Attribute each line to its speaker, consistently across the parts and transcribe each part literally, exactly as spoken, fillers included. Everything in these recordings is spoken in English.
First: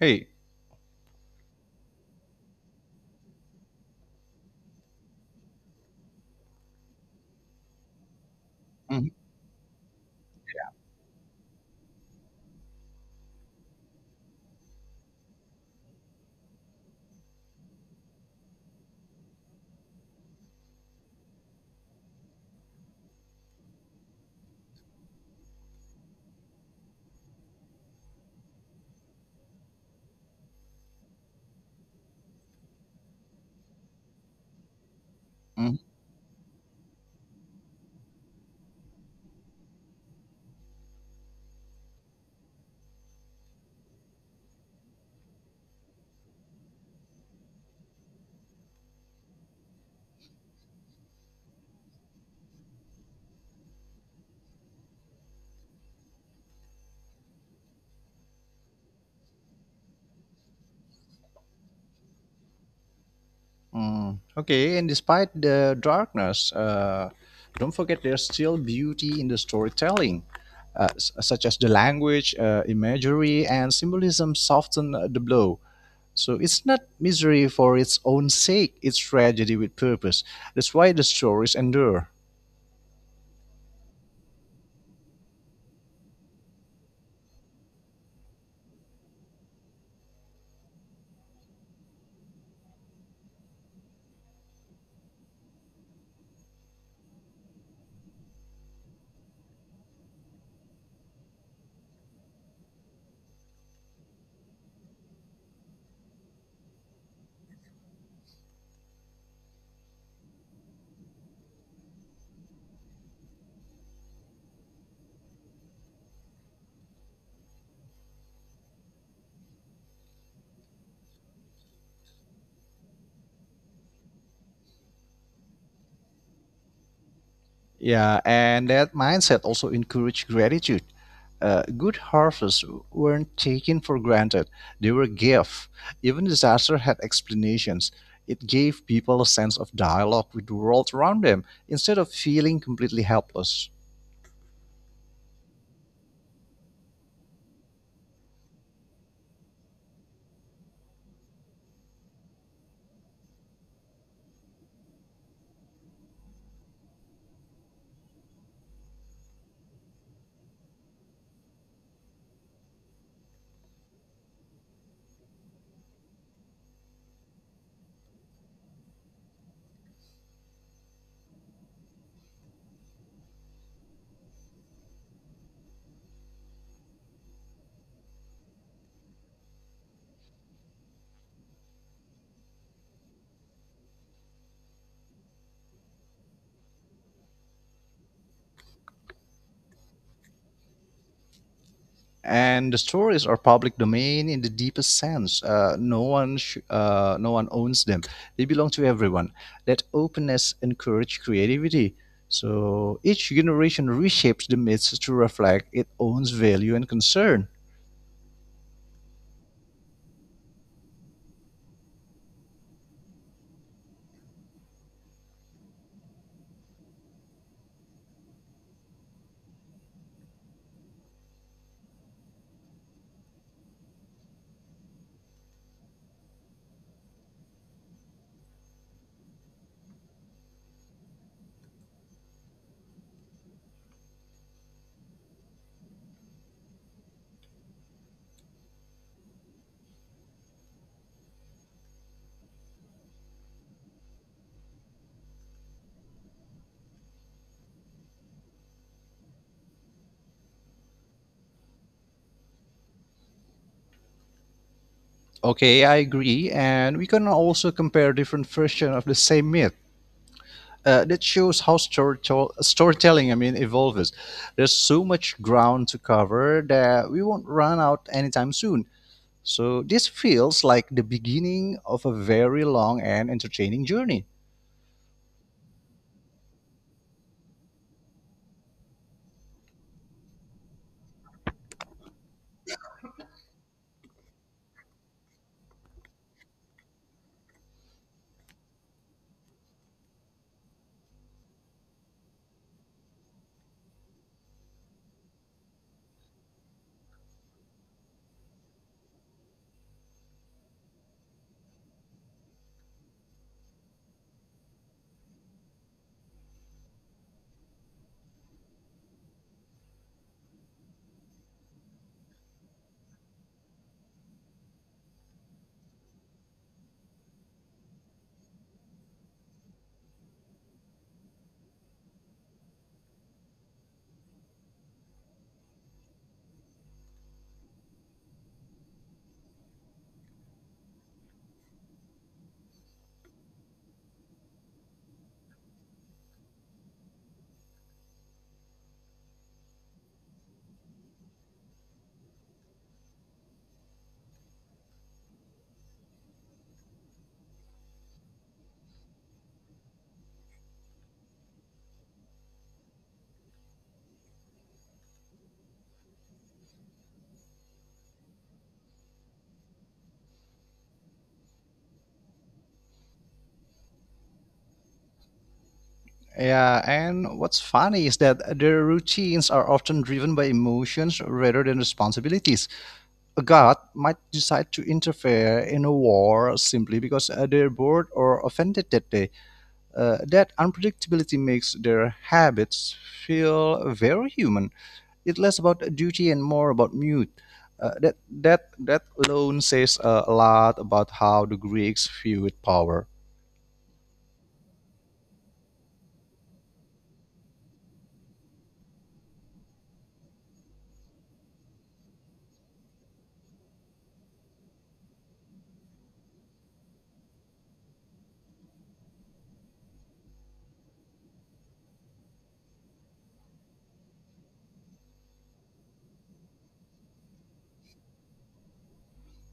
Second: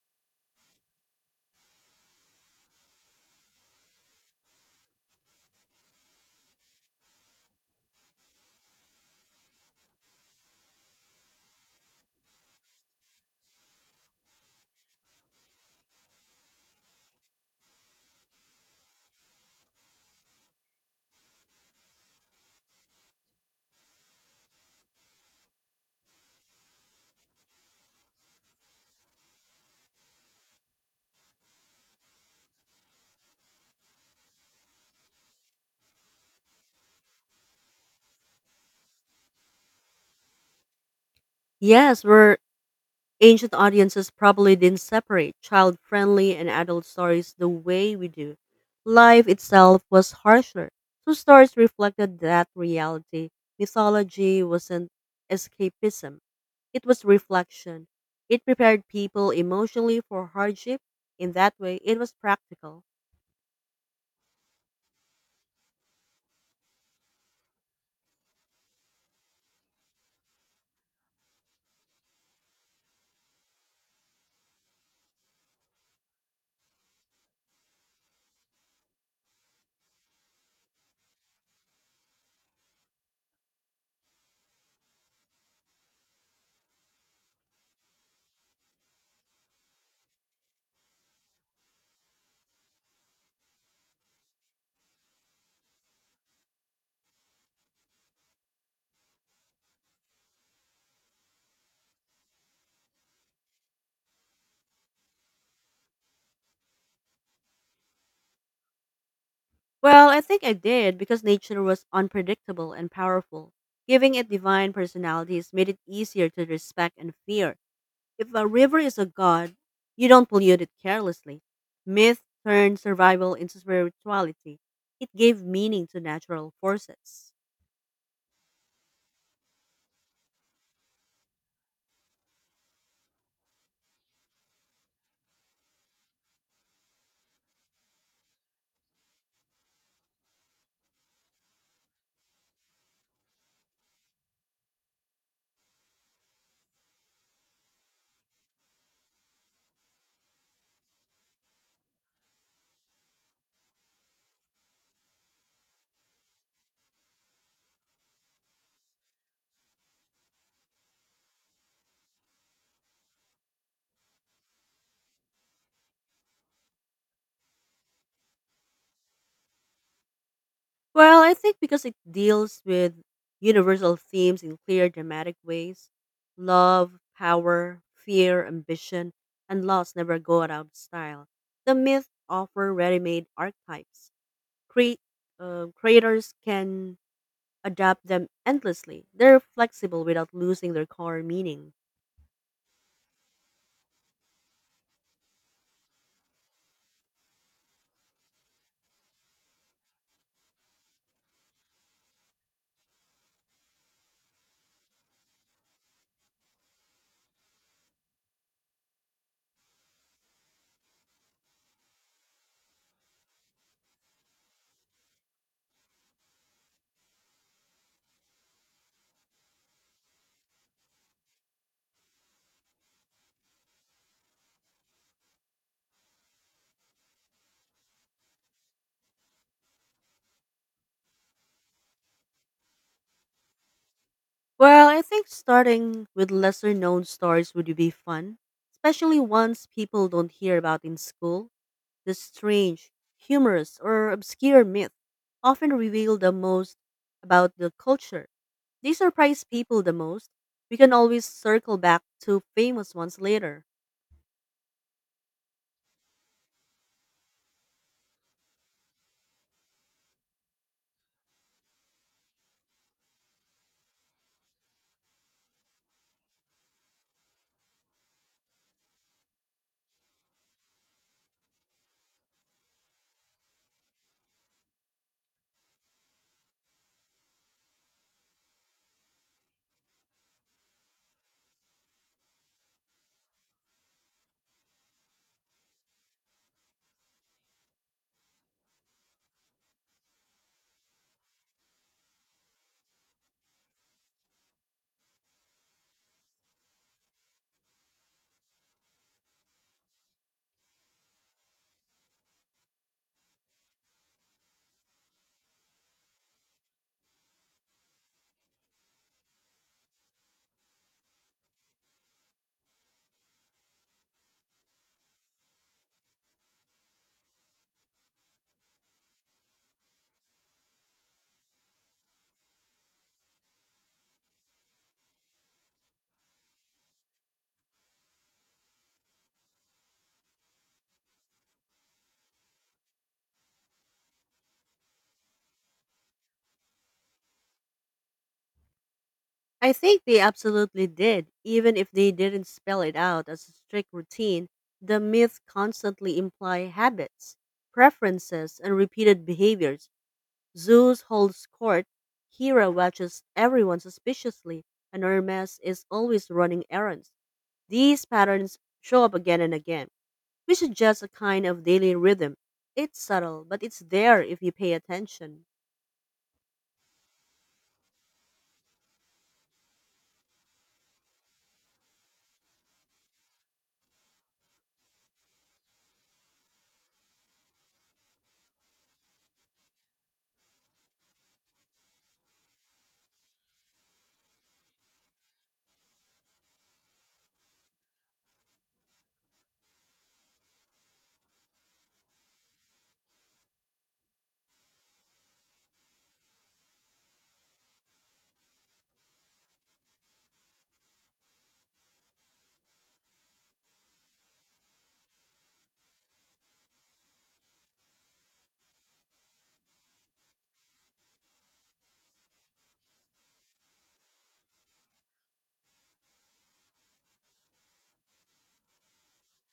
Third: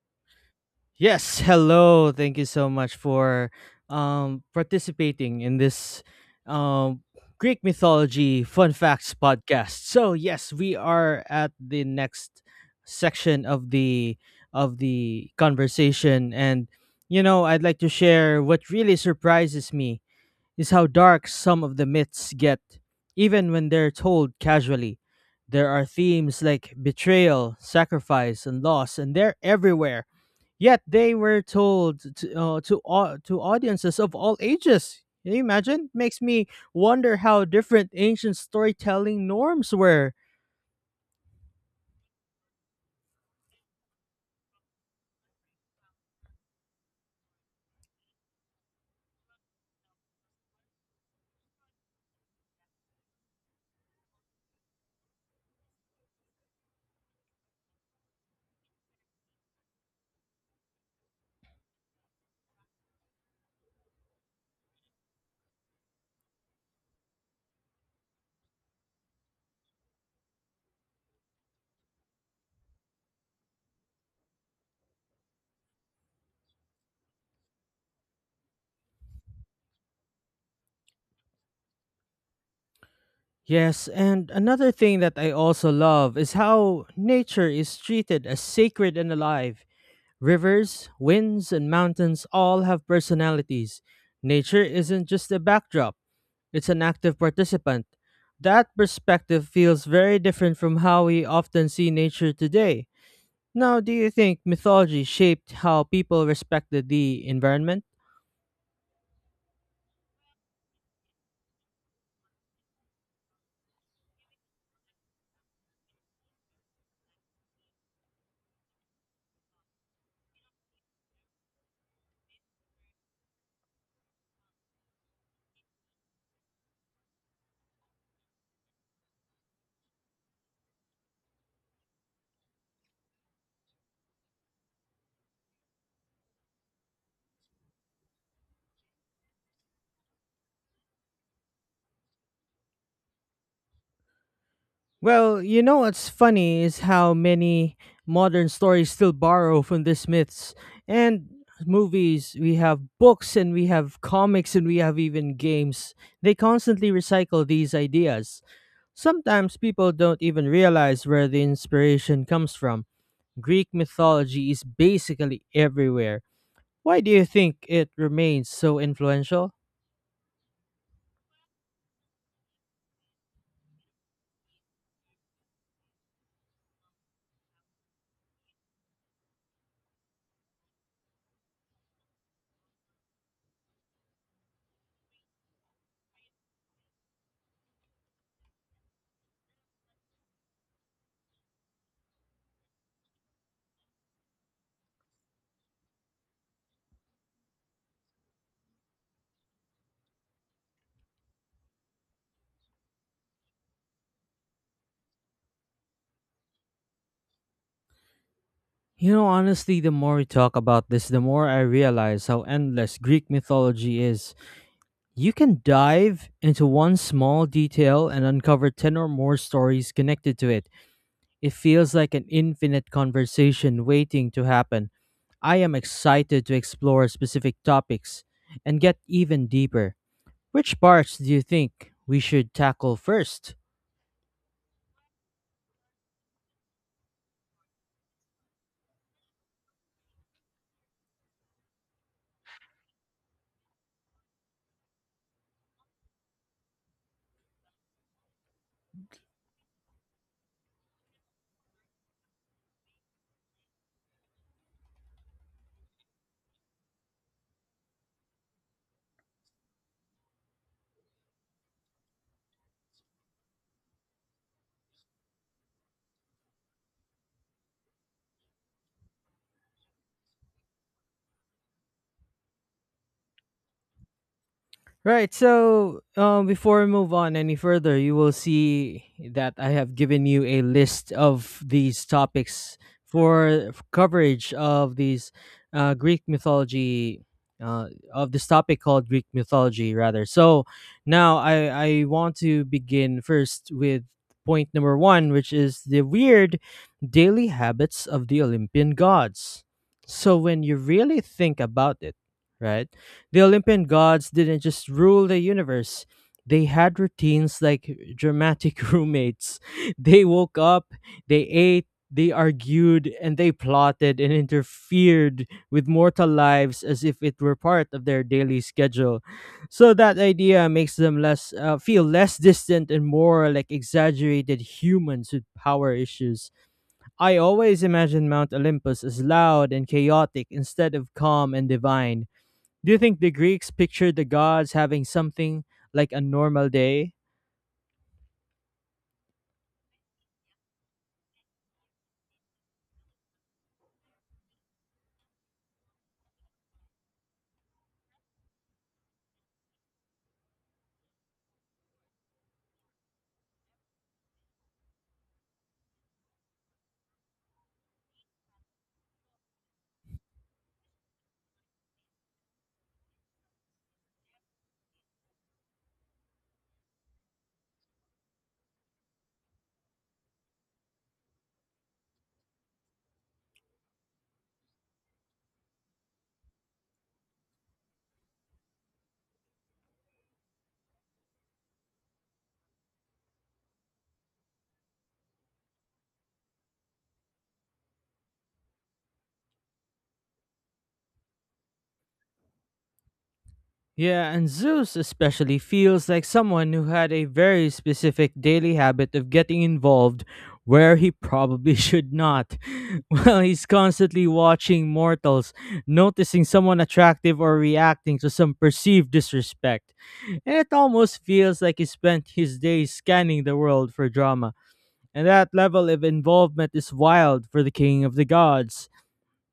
Speaker 1: Hey.
Speaker 2: Yes, hello. Thank you so much for um participating in this um Greek mythology fun
Speaker 1: Mhm,
Speaker 2: facts podcast. So, yes, we are at the next section of the of the conversation and you know, I'd like to share what really surprises me is how dark some of the myths get even when they're told casually. There are themes like betrayal, sacrifice, and loss, and they're everywhere. Yet they were told to uh, to, au- to audiences of all ages. Can you
Speaker 1: mhm,
Speaker 2: imagine? Makes me wonder how different ancient storytelling norms were.
Speaker 3: Yes, where ancient audiences probably didn't separate child friendly and adult stories the way we do. Life itself was harsher, so stories reflected that reality. Mythology wasn't escapism, it was reflection. It prepared people emotionally for hardship. In that way, it was practical.
Speaker 1: mm. Okay, and despite the darkness, uh, don't forget there's still beauty in the storytelling, uh, s- such as the language, uh, imagery, and symbolism soften uh, the blow. So it's not misery for its own sake, it's tragedy with purpose. That's why the stories endure.
Speaker 2: Yes, and another thing that I also love is how nature is treated as sacred and alive. Rivers, winds, and mountains all have personalities. Nature isn't just a backdrop, it's an active participant. That perspective feels very different from how we often see nature today. Now, do you think mythology shaped how people respected the environment?
Speaker 3: Well, I think I did because nature was unpredictable and powerful. Giving it divine personalities made it easier to respect and fear. If a river is a god, you don't pollute it carelessly. Myth turned survival into spirituality. It gave meaning to natural forces.
Speaker 1: Yeah, and that mindset also encouraged gratitude. Uh, good harvests weren't taken for granted, they were gifts. Even disaster had explanations. It gave people a sense of dialogue with the world around them instead of feeling completely helpless.
Speaker 2: Well, you know what's funny is how many modern stories still borrow from these myths. And movies, we have books, and we have comics, and we have even games. They constantly recycle these ideas. Sometimes people don't even realize where the inspiration comes from. Greek mythology is basically everywhere. Why do you think it remains so influential?
Speaker 3: Well, I think because it deals with universal themes in clear, dramatic ways: love, power, fear, ambition, and loss never go out of style. The myths offer ready made archetypes. Cre- uh, Creators can adapt them endlessly. They're flexible without losing their core meaning.
Speaker 1: And the stories are public domain in the deepest sense. Uh, no one, sh- uh, no one owns them. They belong to everyone. That openness encourages creativity. So each generation reshapes the myths to reflect its own value and concern.
Speaker 2: You know, honestly, the more we talk about this, the more I realize how endless Greek mythology is. You can dive into one small detail and uncover ten or more stories connected to it. It feels like an infinite conversation waiting to happen. I am excited to explore specific topics and get even deeper. Which parts do you think we should tackle first?
Speaker 3: Well, I think starting with lesser known stories would be fun, especially ones people don't hear about in school. The strange, humorous, or obscure myth often reveal the most about the culture. They surprise people the most. We can always circle back to famous ones later.
Speaker 1: Okay, I agree, and we can also compare different versions of the same myth. Uh, that shows how storytell- storytelling, I mean, evolves. There's so much ground to cover that we won't run out anytime soon. So this feels like the beginning of a very long and entertaining journey.
Speaker 2: Right. So, um, before we move on any further, you will see that I have given you a list of these topics for coverage of these uh, Greek mythology, uh, of this topic called Greek mythology, rather. So, now I, I want to begin first with point number one, which is the weird daily habits of the Olympian gods. So, when you really think about it, right? The Olympian gods didn't just rule the universe. They had routines like dramatic roommates. They woke up, they ate, they argued, and they plotted and interfered with mortal lives as if it were part of their daily schedule. So that idea makes them less uh, feel less distant and more like exaggerated humans with power issues. I always imagine Mount Olympus as loud and chaotic instead of calm and divine. Do you think the Greeks pictured the gods having something like a normal day?
Speaker 3: I think they absolutely did, even if they didn't spell it out as a strict routine. The myths constantly imply habits, preferences, and repeated behaviors. Zeus holds court, Hera watches everyone suspiciously, and Hermes is always running errands. These patterns show up again and again, which is just a kind of daily rhythm. It's subtle, but it's there if you pay attention.
Speaker 1: Yeah, and what's funny is that their routines are often driven by emotions rather than responsibilities. A god might decide to interfere in a war simply because uh, they're bored or offended that day. Uh, that unpredictability makes their habits feel very human. It's less about duty and more about mute. Uh, that that that alone says uh, a lot about how the Greeks viewed power.
Speaker 2: Yeah, and Zeus especially feels like someone who had a very specific daily habit of getting involved where he probably should not. Well, he's constantly watching mortals, noticing someone attractive or reacting to some perceived disrespect. And it almost feels like he spent his days scanning the world for drama. And that level of involvement is wild for the king of the gods.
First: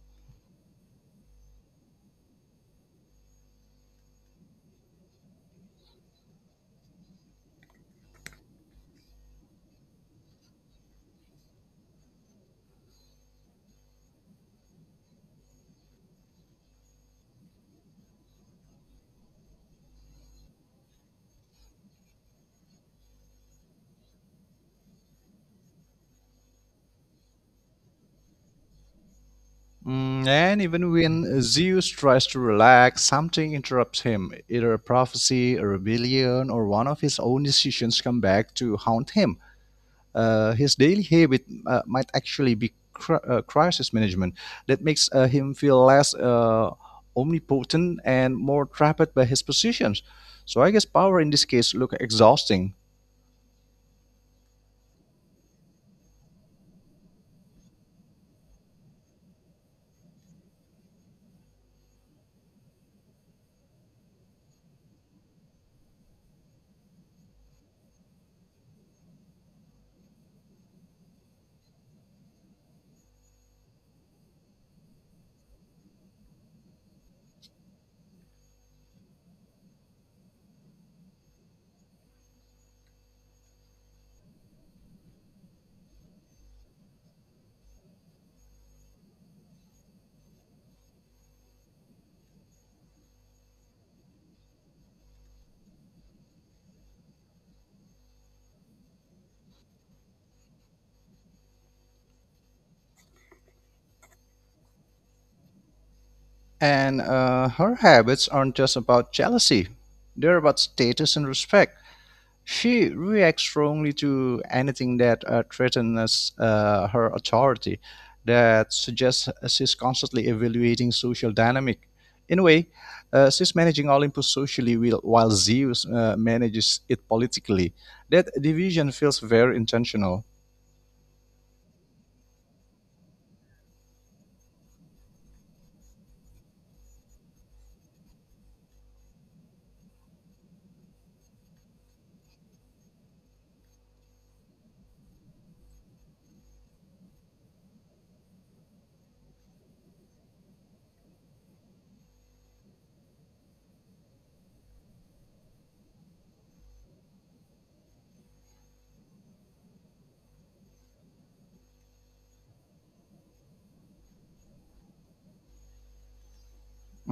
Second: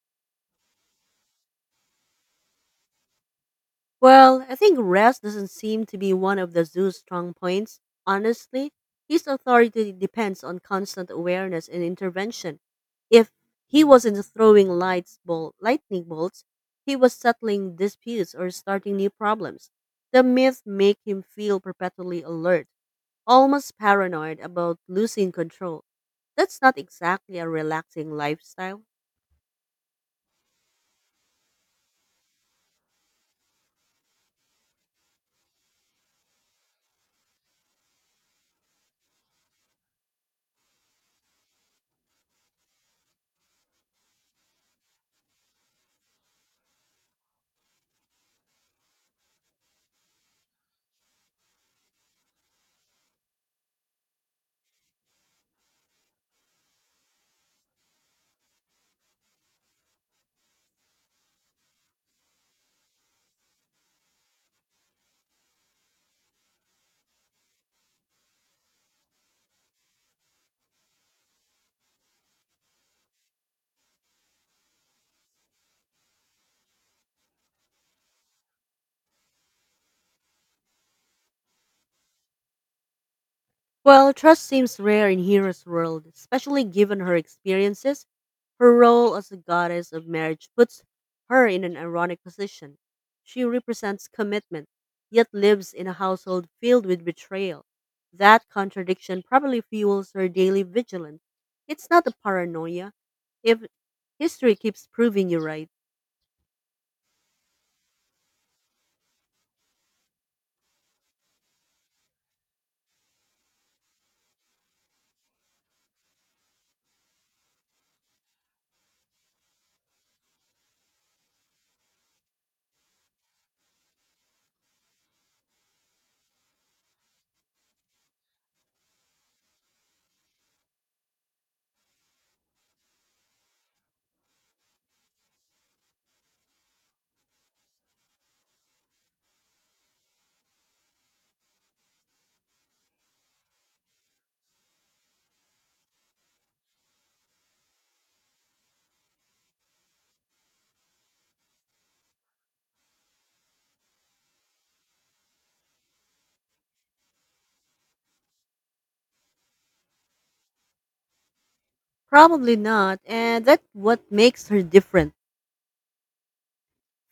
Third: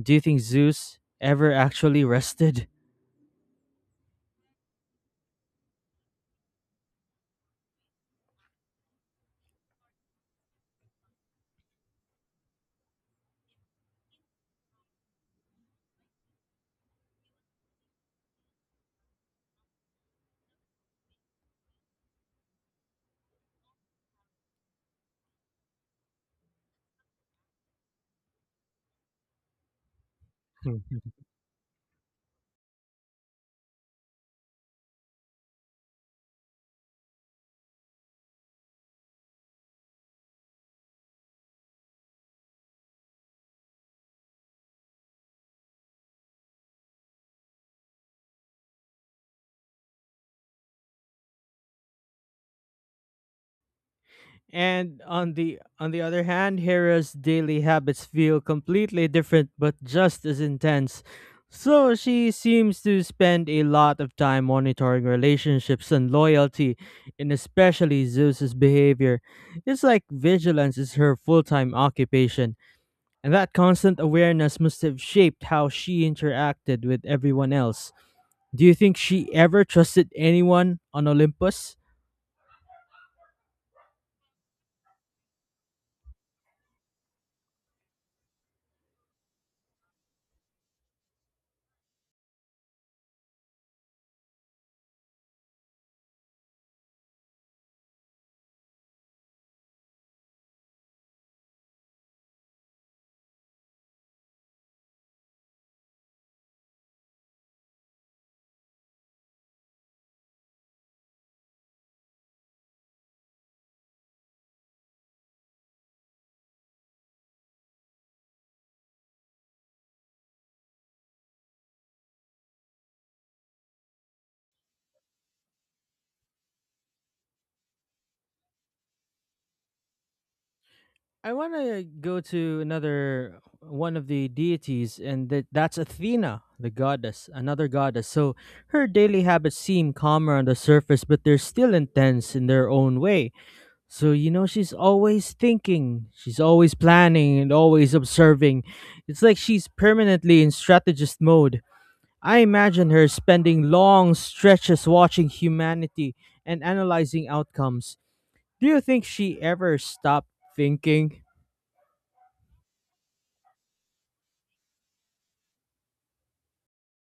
Speaker 2: Do you think Zeus ever actually rested?
Speaker 3: Well, I think rest doesn't seem to be one of the zoo's strong points. Honestly, his authority depends on constant awareness and intervention. If he wasn't throwing lights bol- lightning bolts, he was settling disputes or starting new problems. The myth make him feel perpetually alert, almost paranoid about losing control. That's not exactly a relaxing lifestyle.
Speaker 1: Mm, and even when Zeus tries to relax, something interrupts him. Either a prophecy, a rebellion, or one of his own decisions come back to haunt him. Uh, his daily habit uh, might actually be cri- uh, crisis management that makes uh, him feel less uh, omnipotent and more trapped by his positions. So I guess power in this case look exhausting.
Speaker 2: And on the on the other hand, Hera's daily habits feel completely different but just as intense. So she seems to spend a lot of time monitoring relationships and loyalty, and especially Zeus's behavior. It's like vigilance is her full-time occupation. And that constant awareness must have shaped how she interacted with everyone else. Do you think she ever trusted anyone on Olympus?
Speaker 3: Well, trust seems rare in Hera's world, especially given her experiences. Her role as the goddess of marriage puts her in an ironic position. She represents commitment, yet lives in a household filled with betrayal. That contradiction probably fuels her daily vigilance. It's not a paranoia. If history keeps proving you right,
Speaker 1: And uh, her habits aren't just about jealousy; they're about status and respect. She reacts strongly to anything that uh, threatens uh, her authority, that suggests uh, she's constantly evaluating social dynamic. In a way, uh, she's managing Olympus socially while while Zeus uh, manages it politically. That division feels very intentional.
Speaker 2: I want to go to another one of the deities, and that, that's Athena, the goddess, another goddess. So her daily habits seem calmer on the surface, but they're still intense in their own way. So, you know, she's always thinking, she's always planning, and always observing. It's like she's permanently in strategist mode. I imagine her spending long stretches watching humanity and analyzing outcomes. Do you think she ever stopped thinking?
Speaker 3: probably not, and that's what makes her different.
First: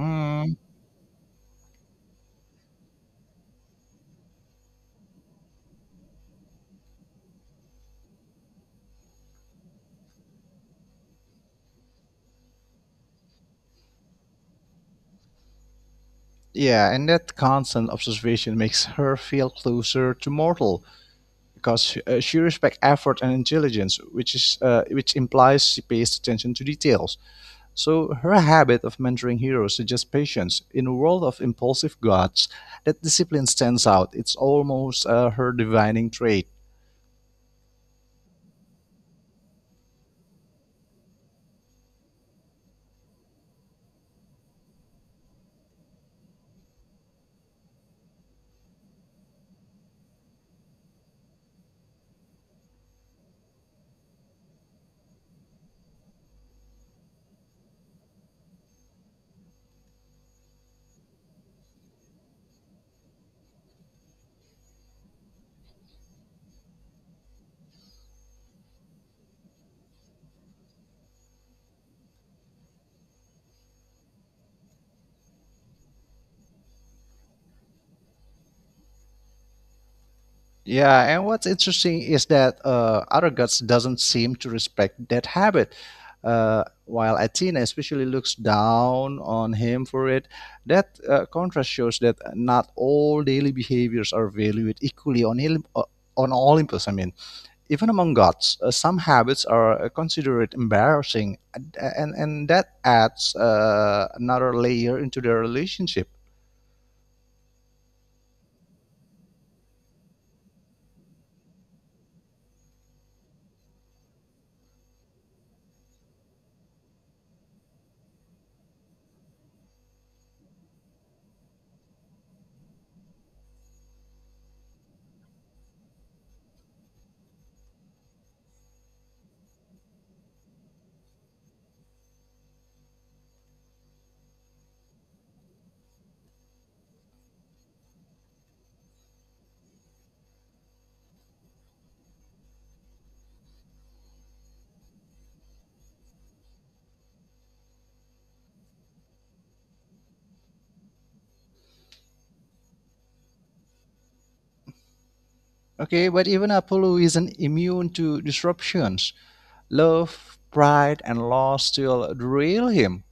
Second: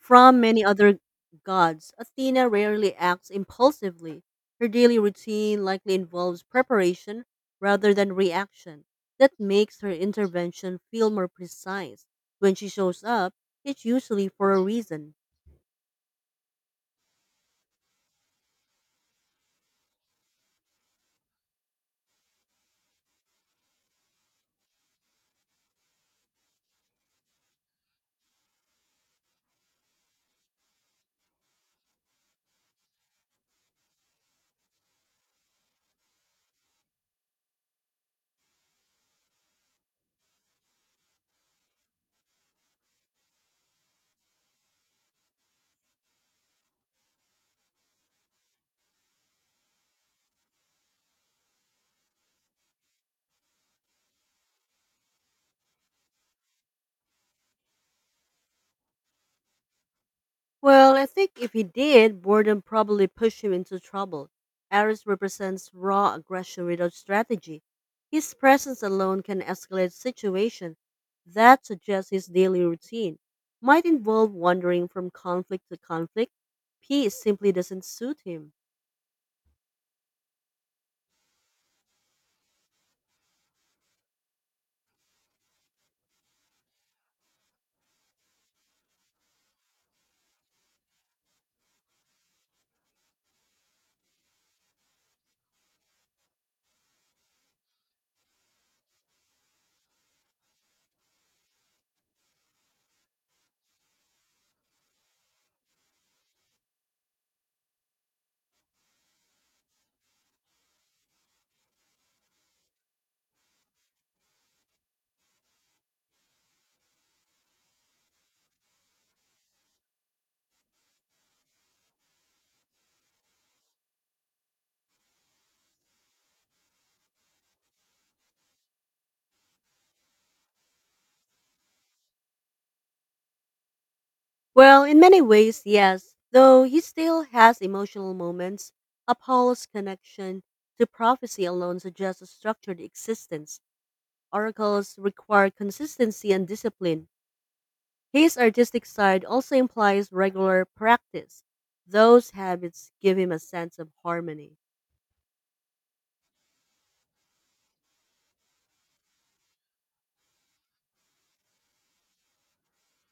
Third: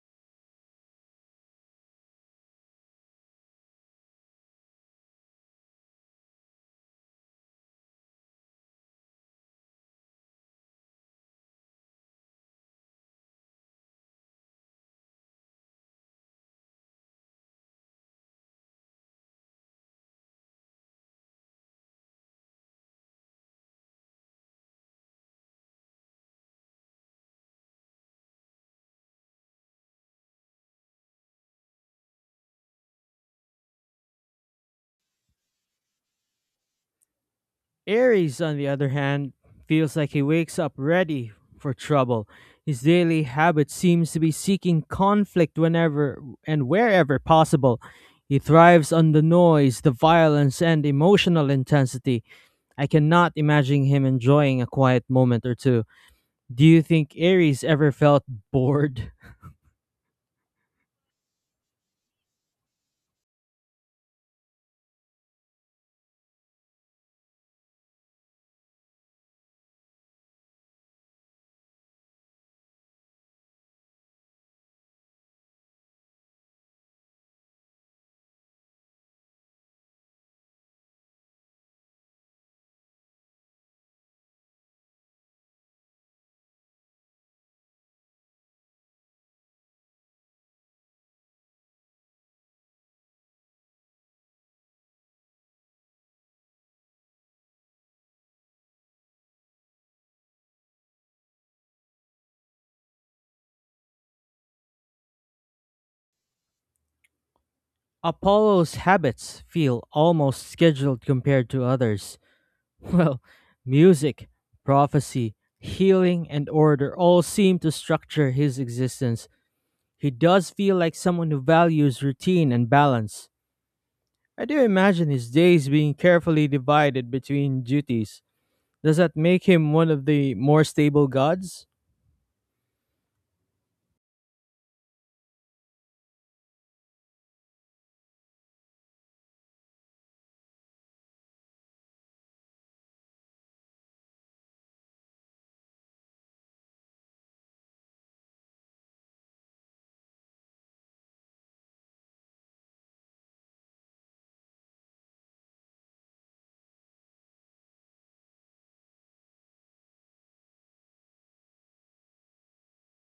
Speaker 3: From many other gods, Athena rarely acts impulsively. Her daily routine likely involves preparation rather than reaction. That makes her intervention feel more precise. When she shows up, it's usually for a reason.
Speaker 1: Yeah, and that constant observation makes her feel closer to mortal because she, uh, she respects effort and intelligence, which is uh, which implies she pays attention to details. So her habit of mentoring heroes suggests patience in a world of impulsive gods. That discipline stands out. It's almost uh, her divining trait.
Speaker 2: Aries, on the other hand, feels like he wakes up ready for trouble. His daily habit seems to be seeking conflict whenever and wherever possible. He thrives on the noise, the violence, and emotional intensity. I cannot imagine him enjoying a quiet moment or two. Do you think Aries ever felt bored?
Speaker 3: Well, I think if he did, boredom probably pushed him into trouble. Aris represents raw aggression without strategy. His presence alone can escalate situation. That suggests his daily routine might involve wandering from conflict to conflict. Peace simply doesn't suit him.
Speaker 1: Yeah, and what's interesting is that uh, other doesn't seem to respect that habit. Uh, while Athena especially looks down on him for it, that uh, contrast shows that not all daily behaviors are valued equally on Olymp- on Olympus. I mean. Even among gods, uh, some habits are uh, considered embarrassing, and, and, and that adds uh, another layer into their relationship.
Speaker 2: Apollo's habits feel almost scheduled compared to others. Well, music, prophecy, healing, and order all seem to structure his existence. He does feel like someone who values routine and balance. I do imagine his days being carefully divided between duties. Does that make him one of the more stable gods?
Speaker 3: Well, in many ways, yes, though he still has emotional moments. Apollo's connection to prophecy alone suggests a structured existence. Oracles require consistency and discipline. His artistic side also implies regular practice. Those habits give him a sense of harmony.
Speaker 1: Okay, but even Apollo isn't immune to disruptions. Love, pride, and loss still derail him.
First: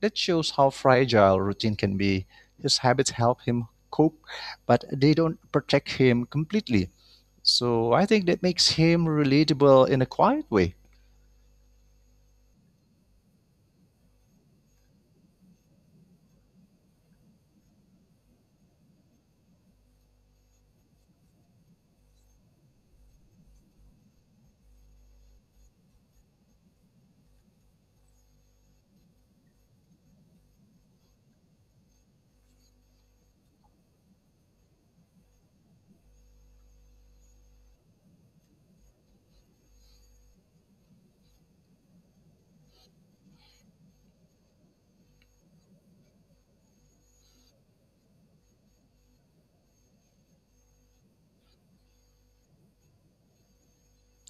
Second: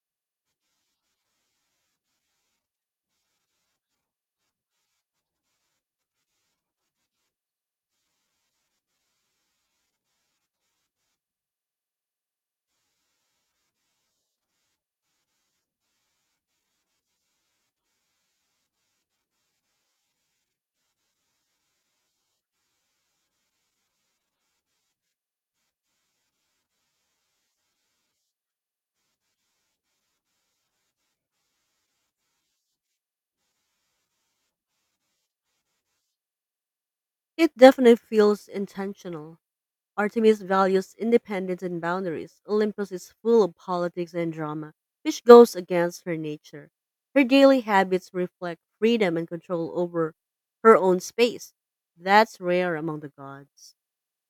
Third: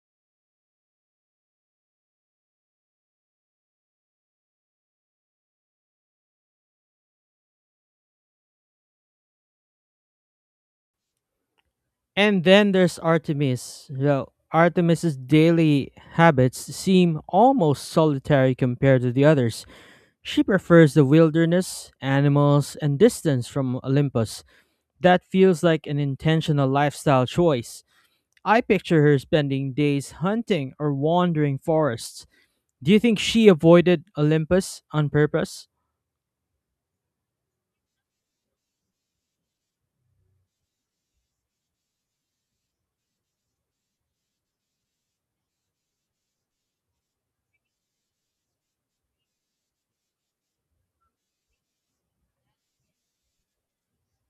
Speaker 1: That shows how fragile routine can be. His habits help him cope, but they don't protect him completely. So I think that makes him relatable in a quiet way.
Speaker 2: And then there's Artemis. Well, Artemis's daily habits seem almost solitary compared to the others. She prefers the wilderness, animals, and distance from Olympus. That feels like an intentional lifestyle choice. I picture her spending days hunting or wandering forests. Do you think she avoided Olympus on purpose?
Speaker 3: It definitely feels intentional. Artemis values independence and boundaries. Olympus is full of politics and drama, which goes against her nature. Her daily habits reflect freedom and control over her own space. That's rare among the gods.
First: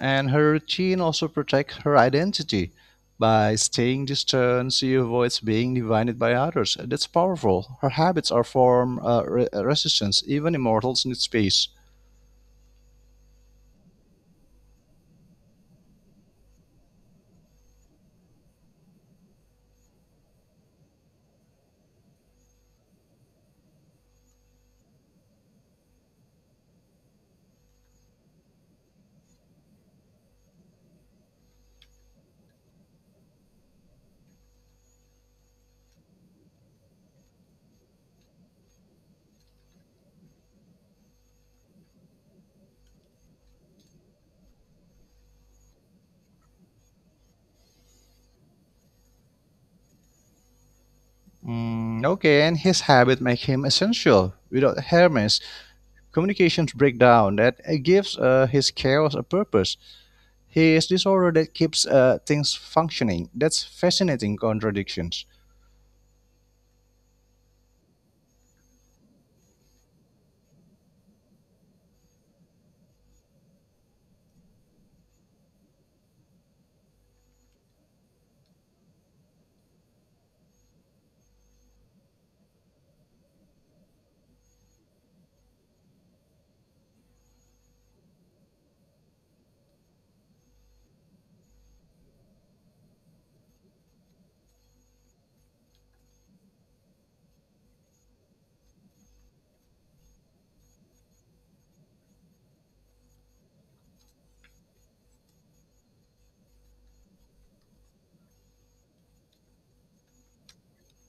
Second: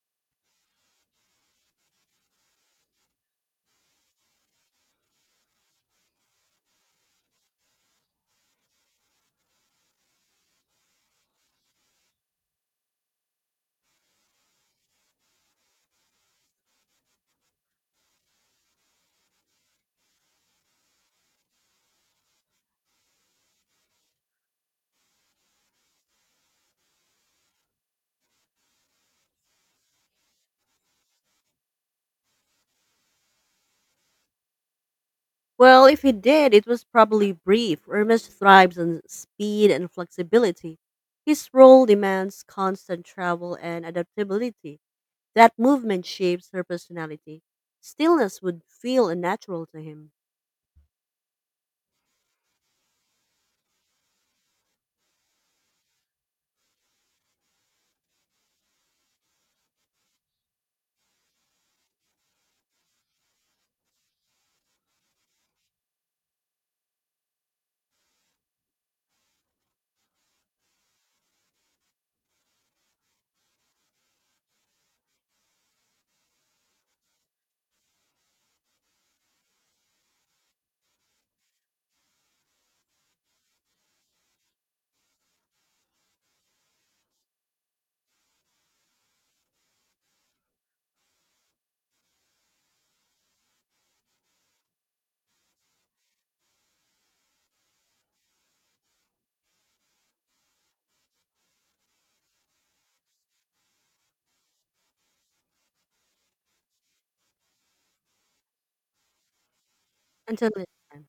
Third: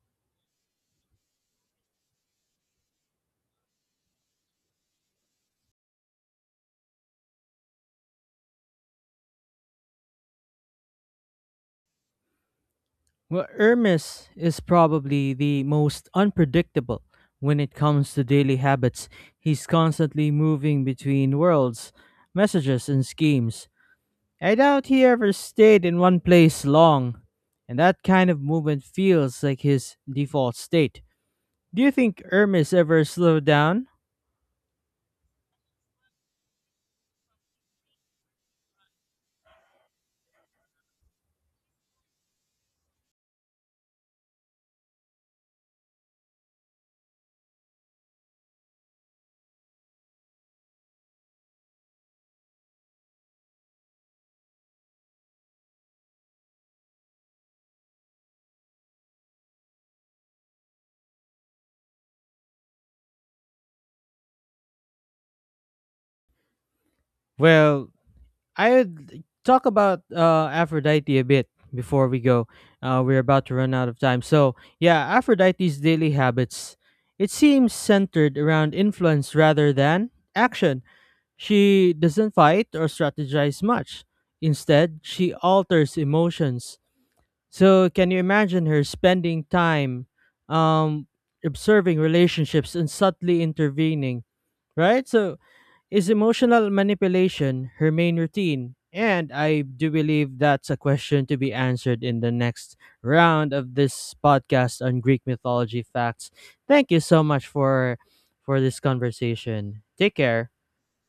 Speaker 1: And her routine also protects her identity. By staying distant, she avoids being divided by others. That's powerful. Her habits are form uh, re- resistance. Even immortals need space.
Speaker 2: Well, Hermes is probably the most unpredictable when it comes to daily habits. He's constantly moving between worlds, messages, and schemes. I doubt he ever stayed in one place long, and that kind of movement feels like his default state. Do you think Hermes ever slowed down?
Speaker 3: Well, if he did, it was probably brief. Hermes thrives on speed and flexibility. His role demands constant travel and adaptability. That movement shapes her personality. Stillness would feel unnatural to him.
Speaker 1: Mm, okay, and his habit make him essential. Without Hermes, communications breakdown that uh, gives uh, his chaos a purpose, his disorder that keeps uh, things functioning. That's fascinating contradictions.
Speaker 2: Well, I'd talk about uh, Aphrodite a bit before we go. Uh, we're about to run out of time. So, yeah, Aphrodite's daily habits. It seems centered around influence rather than action. She doesn't fight or strategize much. Instead, she alters emotions. So, can you imagine her spending time um, observing relationships and subtly intervening? Right? So, is emotional manipulation her main routine? And I do believe that's a question to be answered in the next round of this podcast on Greek mythology facts. Thank you so much for for this conversation. Take
Speaker 3: Until
Speaker 2: care.
Speaker 3: next time.